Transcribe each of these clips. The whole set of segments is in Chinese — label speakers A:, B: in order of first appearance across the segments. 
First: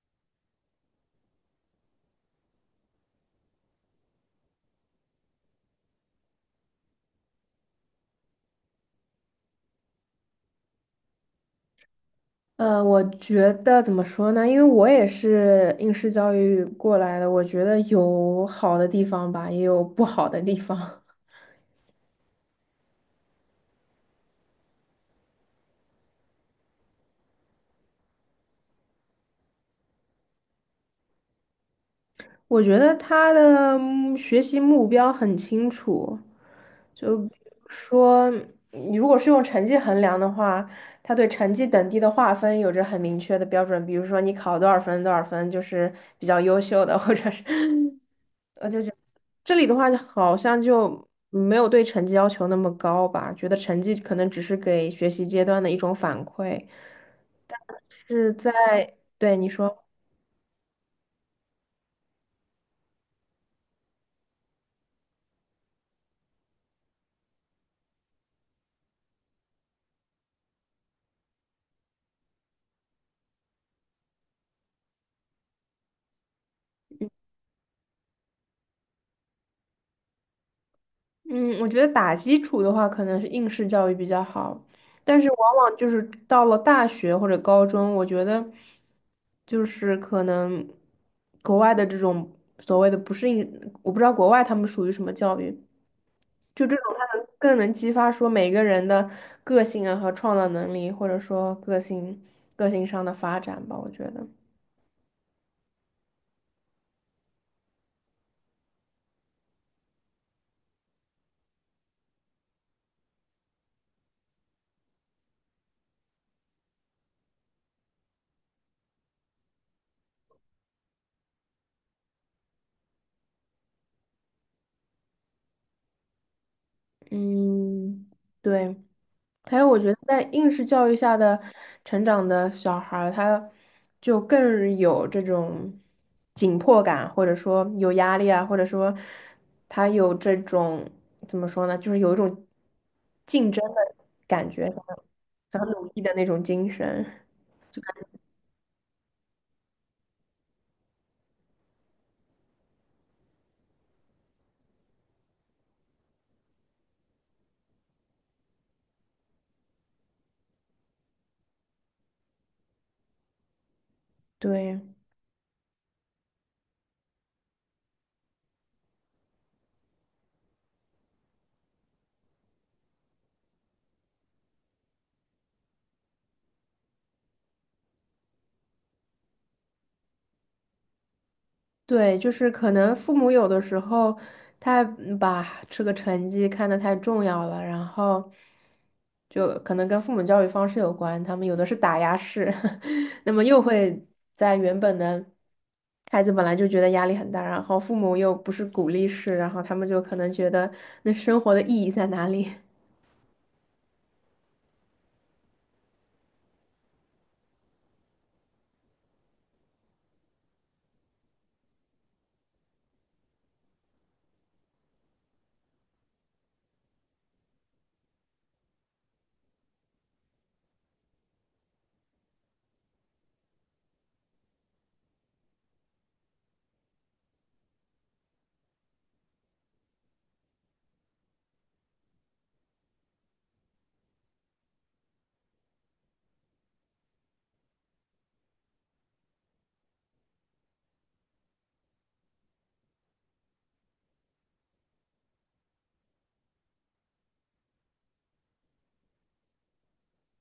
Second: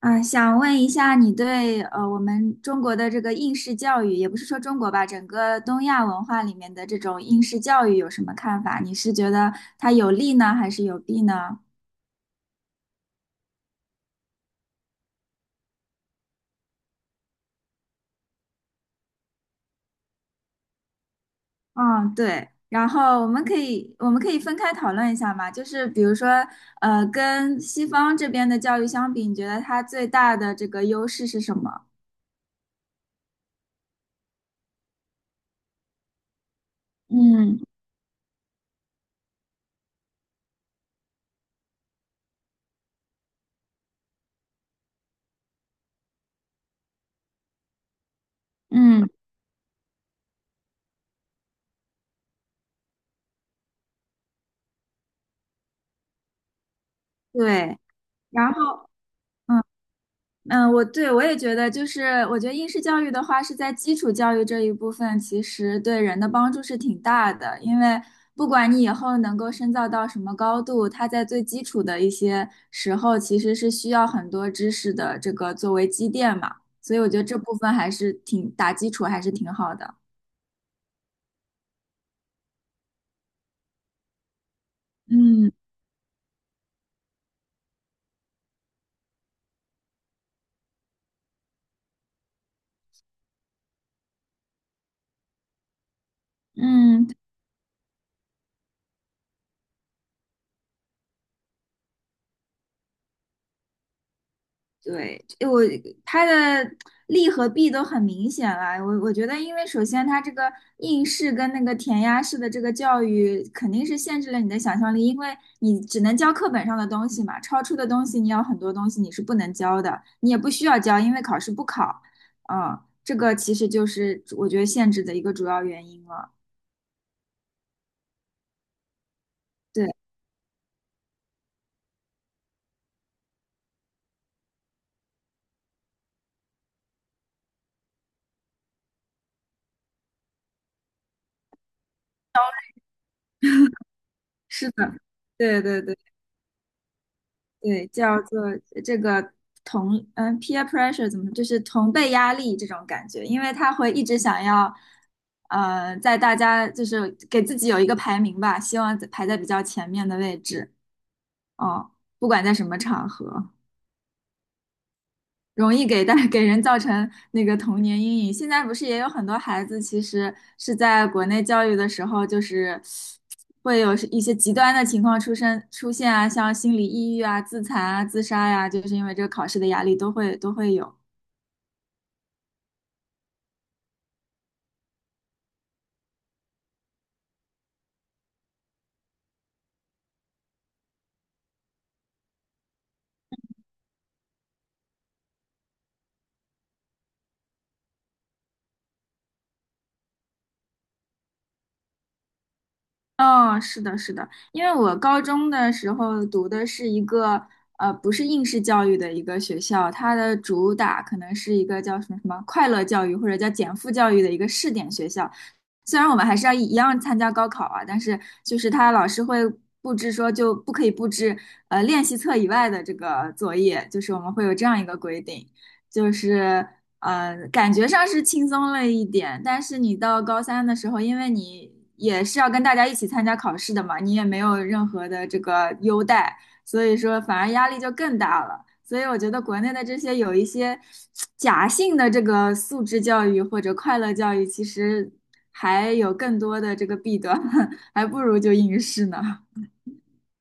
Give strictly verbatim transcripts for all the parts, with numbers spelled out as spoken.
A: 啊，想问一下，你对呃我们中国的这个应试教育，也不是说中国吧，整个东亚文化里面的这种应试教育有什么看法？你是觉得它有利呢，还是有弊呢？
B: 呃，我觉得怎么说呢？因为我也是应试教育过来的，我觉得有好的地方吧，也有不好的地方。
A: 嗯，对。然后我们可以我们可以分开讨论一下嘛，就是比如说，呃，跟西方这边的教育相比，你觉得它最大的这个优势是什么？
B: 我觉得他的嗯学习目标很清楚，就比
A: 嗯
B: 如说，你如果是用成绩衡量的话，他对成绩等级的划分有着很明确的标准，比如说你考多少分，多少分就是比较优秀的，或者是
A: 嗯，
B: 这里的话，好像就没有对成绩要求那么高吧，觉得成绩可能只是给学习阶段的一种反馈，
A: 对。
B: 是
A: 然
B: 在，
A: 后。
B: 对，你
A: 嗯。
B: 说，
A: 嗯，我对我也觉得，就是我觉得应试教育的话，是在基础教育这一部分，其实对人的帮助是挺大的。因为不管你以后能够深造到什么高度，它在最基础的一些时候，其实是需要很多知识的这个作为积淀嘛。所以我觉得这部分还是挺打基础，还是挺好的。
B: 嗯，我觉得打基础的话，可能是应试教育比较好，但是
A: 嗯
B: 往往就是到了大学或者高中，我觉得就是可能国外的这种所谓的不是应，我不知道国外他们属于什么教育，就这种，
A: 嗯，
B: 他能更能激发说每个人的个性啊和创造能力，或者说个性个性上的发展吧，我觉得。
A: 对，我它的利和弊都很明显了。我我觉得，因为首先它这个应试跟那个填鸭式的这个教育，肯定是限制了你的想象力，因为你只能教课本上的东西嘛，超出的东西你有很多东西你是不能教的，你也不需要教，因为考试不考。嗯，这个其实就是我觉得限制的一个主要原因了。
B: 嗯，对。还有，我觉
A: 对，
B: 得在应试教育下的成长的小孩儿他就更有这种紧迫感，或者说有压力啊，或者说他有这种怎么说呢，就是有一种竞争的感觉，
A: 是的，
B: 很
A: 对对
B: 努
A: 对。
B: 力的那种精神。
A: 对，叫做这个同嗯 peer pressure 怎么就是同辈压力这种感觉，因为他会一直想要，呃，在大家就是给自己有一个排名吧，希望在排在比较前面的位置哦，不管在什么场合。
B: 对。
A: 容易给带 给人造成那个童年阴影。现在不是也有很多孩子，其实是在国内教育的时候，就是会有一些极端的情况出生出现啊，像心理抑郁啊、自残啊、自杀呀、就是因为这个考试的压力都会都会有。
B: 对，就是可能父母有的时候他嗯把这个成绩看得太重要了，然后就可能跟父母教育方式有关，他们有的是打压式，那么又会在原本的孩子本来就觉得压力很大，然后父母又不是鼓励式，然后他们就可能觉得那生活的意义在哪里？
A: 哦，是的，是的，因为我高中的时候读的是一个呃，不是应试教育的一个学校，它的主打可能是一个叫什么什么快乐教育或者叫减负教育的一个试点学校。虽然我们还是要一样参加高考啊，但是就是他老师会布置说就不可以布置呃练习册以外的这个作业，就是我们会有这样一个规定，就是。呃，感觉上是轻松了一点，但是你到高三的时候，因为你也是要跟大家一起参加考试的嘛，你也没有任何的这个优待，所以说反而压力就更大了。所以我觉得国内的这些有一些假性的这个素质教育或者快乐教育，其实还有更多的这个弊端，还不如就应试呢。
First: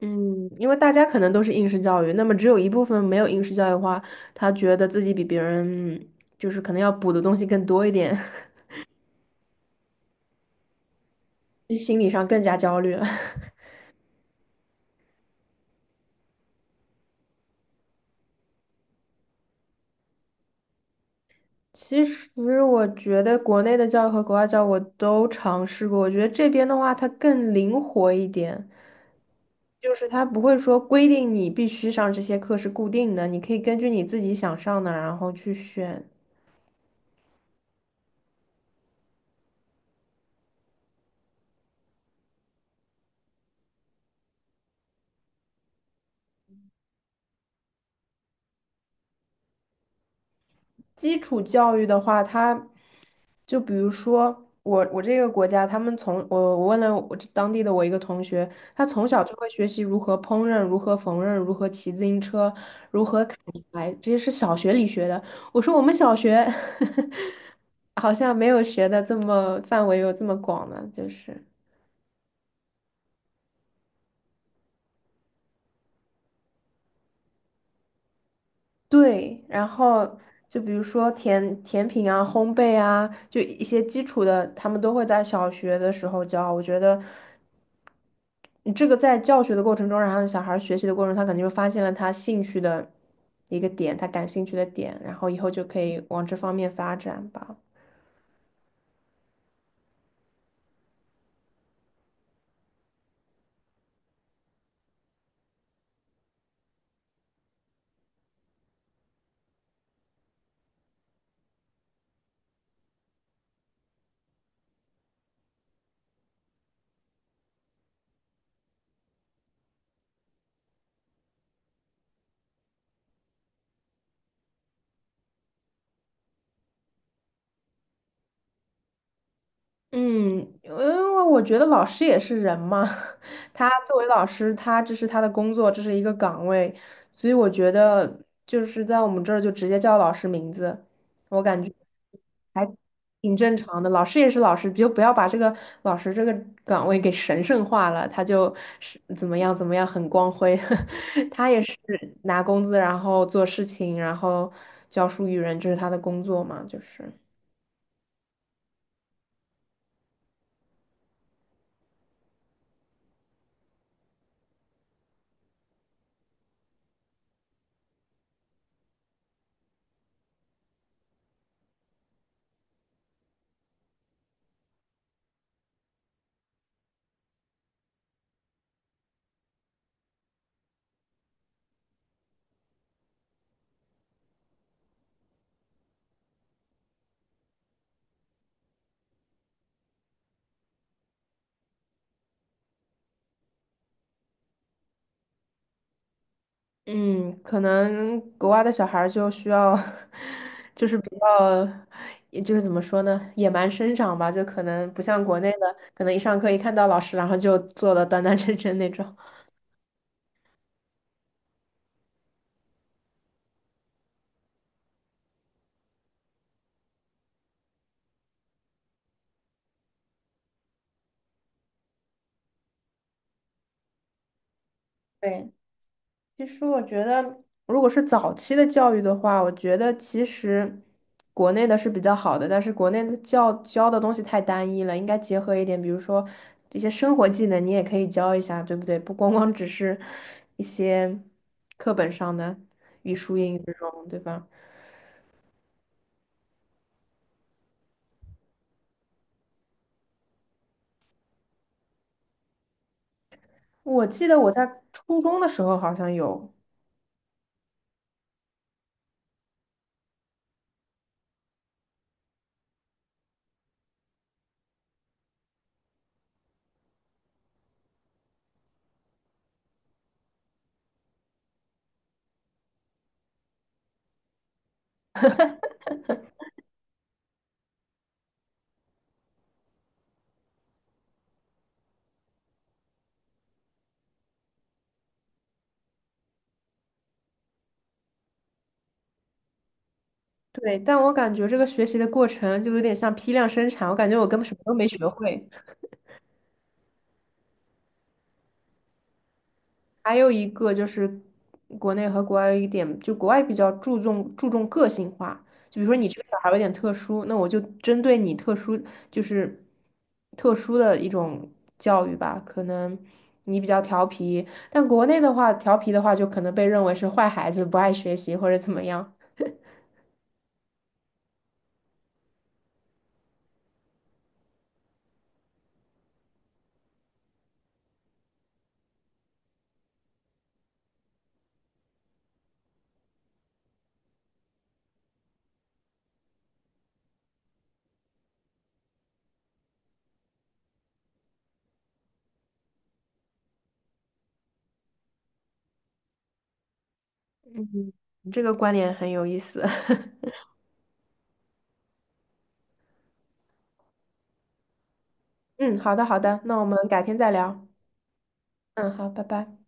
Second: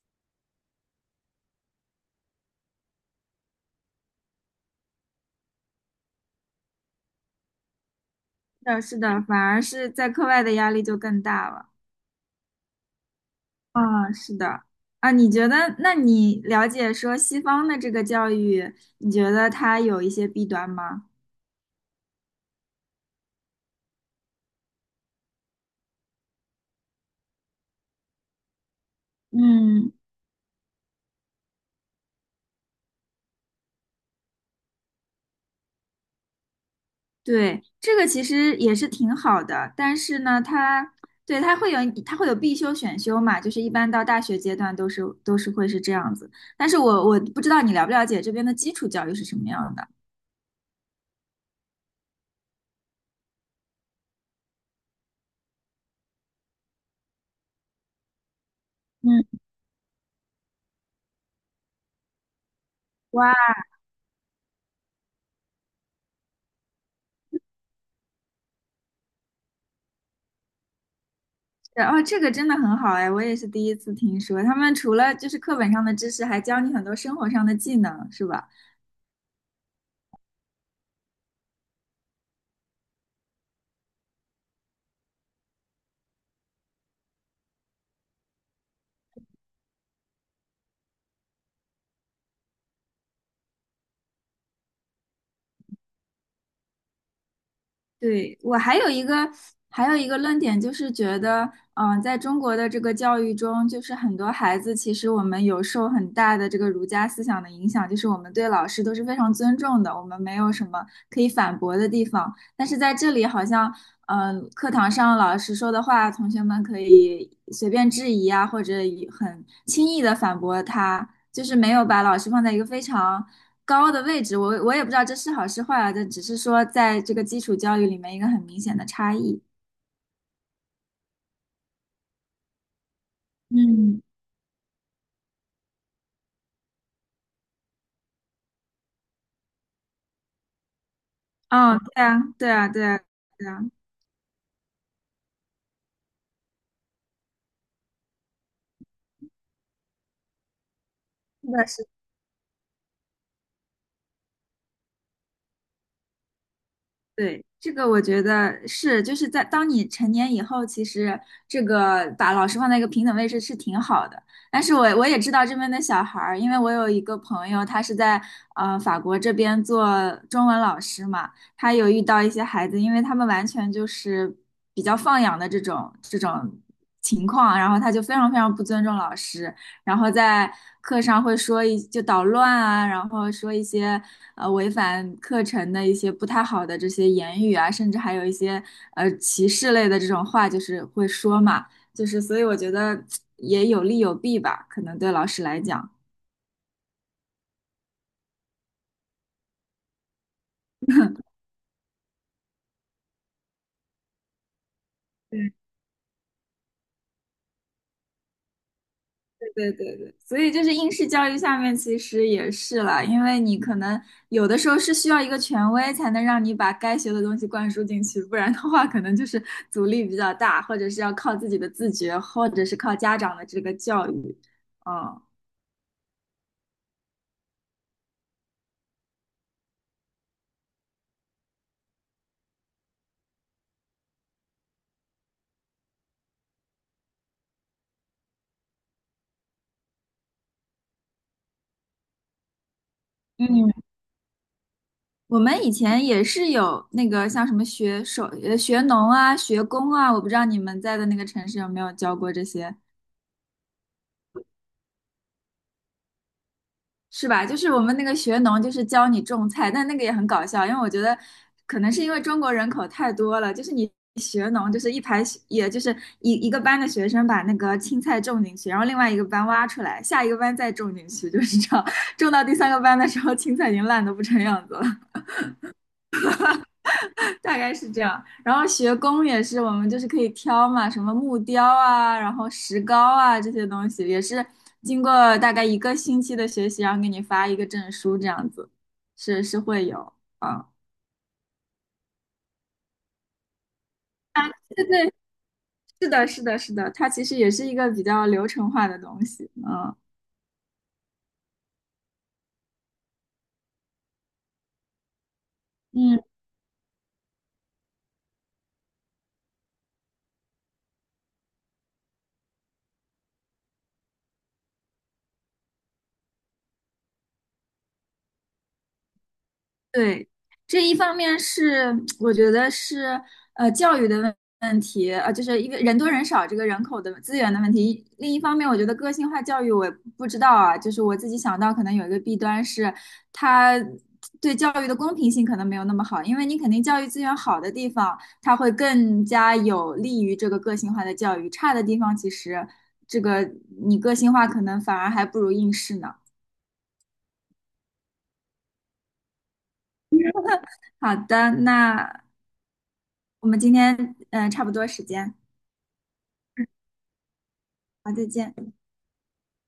B: 嗯，因为大家可能都是应试教育，那么只有一部分没有应试教育的话，他觉得自己比别人就是可能要补的东西更多一点。
A: 是的，是的，反而是在课外的压力就更大了。
B: 就心理上更加焦虑了。
A: 啊，是的，啊，你觉得，那你了解说西方的这个教育，你觉得它有一些弊端吗？
B: 其实我觉得国内的教育和国外教育我都尝试过，我觉得这边的话它更灵活一点，
A: 嗯，
B: 就是它不会说规定你必须上这些课是固定的，你可以根据你自己想上的然后去选。
A: 对，这个其实也是挺好的，但是呢，它对它会有它会有必修选修嘛，就是一般到大学阶段都是都是会是这样子。但是我我不知道你了不了解这边的基础教育是什么样的。
B: 基础教育的话，它。就比如说我我这个国家，他们从我我问了我这当地的我一个同学，他从小
A: 嗯
B: 就会学习如何烹饪、如何缝纫、如何骑自行车、如何
A: 哇，
B: 砍柴，这些是小学里学的。我说我们小学 好像没有学的这么范围有这么广呢，就是
A: 哦，这个真的很好哎，我也是第一次听说，他们除了就是课本上的知识，还教你很多生活上的技能，是吧？
B: 对，然后。就比如说甜甜品啊、烘焙啊，就一些基础的，他们都会在小学的时候教。我觉得你这个在教学的过程中，然后小孩儿学习的过程中，他肯定就发现了他兴趣的一个点，他感兴趣的点，然后以后就可以往这方面发展吧。
A: 对，我还有一个还有一个论点，就是觉得，嗯、在中国的这个教育中，就是很多孩子其实我们有受很大的这个儒家思想的影响，就是我们对老师都是非常尊重的，我们没有什么可以反驳的地方。但是在这里，好像，嗯、课堂上老师说的话，同学们可以随便质疑啊，或者以很轻易的反驳他，就是没有把老师放在一个非常。高的位置，我我也不知道这是好是坏啊，这只是说在这个基础教育里面一个很明显的差异。
B: 嗯，因为我觉得老师也是人嘛，他作
A: 嗯，
B: 为老师，他这是他的工作，这是一个岗位，所以我觉得就是在我们这儿就直接叫老师名字，我感觉
A: 啊，对啊，对
B: 还
A: 啊，对啊，
B: 挺
A: 对
B: 正
A: 啊。
B: 常的。老师也是老师，就不要把这个老师这个岗位给神圣化了，他就是怎么样怎么样很光辉，他也是
A: 是的。
B: 拿工资，然后做事情，然后教书育人，这是他的工作嘛，就是。
A: 对，这个我觉得是，就是在当你成年以后，其实这个把老师放在一个平等位置是挺好的。但是我我也知道这边的小孩儿，因为我有一个朋友，他是在呃法国这边做中文老师嘛，他有遇到一些孩子，因为他们完全就是比较放养的这种这种情况，然后他就非常非常不尊重老师，然后在课上会说一就捣乱啊，然后说一些呃违反课程的一些不太好的这些言语啊，甚至还有一些呃歧视类的这种话，就是会说嘛，就是所以我觉得也有利有弊吧，可能对老师来讲。
B: 嗯，可能国外的小孩儿就需要，就是比较，也就是怎么说呢，野蛮生长吧，就可能不像国内的，可能一上课一看到老师，然后就坐的端端 正正那种。
A: 对对对，所以就是应试教育下面其实也是啦，因为你可能有的时候是需要一个权威才能让你把该学的东西灌输进去，不然的话可能就是阻力比较大，或者是要靠自己的自觉，或者是靠家长的这个教育。嗯
B: 对，其实我觉得，如果是早期的教育的话，我觉得其实国内的是比较好的，但是国内的教教的东西太单一了，应该结合一点，比如说这些生活技能，你也可以教一下，对不对？不光光只是一些课本上的语数英语
A: 嗯，
B: 这种，对吧？
A: 我们以前也是有那个像什么学手、呃学农啊、学工啊，我不知道你们在的那个城市有没有教过这些
B: 我记得我在初中的时候好像有，
A: 是吧？就是我们那个学农，就是教你种菜，但那个也很搞笑，因为我觉得可能是因为中国人口太多了，就是你学农，就是一排学也就是一一个班的学生把那个青菜种进去，然后另外一个班挖出来，下一个班再种进去，就是这样，种到第三个班的时候，青菜已经烂得不成样子了。大概是这样。然后学工也是，我们就是可以挑嘛，什么木雕啊，然后石膏啊这些东西，也是经过大概一个星期的学习，然后给你发一个证书这样子，是是会有啊。
B: 对，但我感觉这个学习的过程就有点像批量生产，我感觉我根本什么都
A: 对
B: 没学
A: 对，
B: 会。
A: 是的，是的，是的，它其实也是一个比较流程化的东西，嗯。
B: 还有一个就是国内和国外有一点，就国外比较注重注重个性化，就比如说你这个小孩儿有点特殊，那我就针对你特殊，就是特殊的一种教育吧。可能你比较调皮，但国内的话，调皮的话就可能被认为是坏孩子，不爱学习或者怎么样。
A: 对，这一方面是 我觉得是呃教育的问问题，呃，就是一个人多人少这个人口的资源的问题。另一方面，我觉得个性化教育我也不知道啊，就是我自己想到可能有一个弊端是它。对教育的公平性可能没有那么好，因为你肯定教育资源好的地方，它会更加有利于这个个性化的教育；差的地方，其实这个你个性化可能反而还不如应试呢。
B: 你这个观点很有意思。
A: 好的，那我们今天嗯、呃差不多时间。
B: 嗯，好的好的，那我们改天再聊。
A: 好，再见。
B: 嗯，好，拜拜。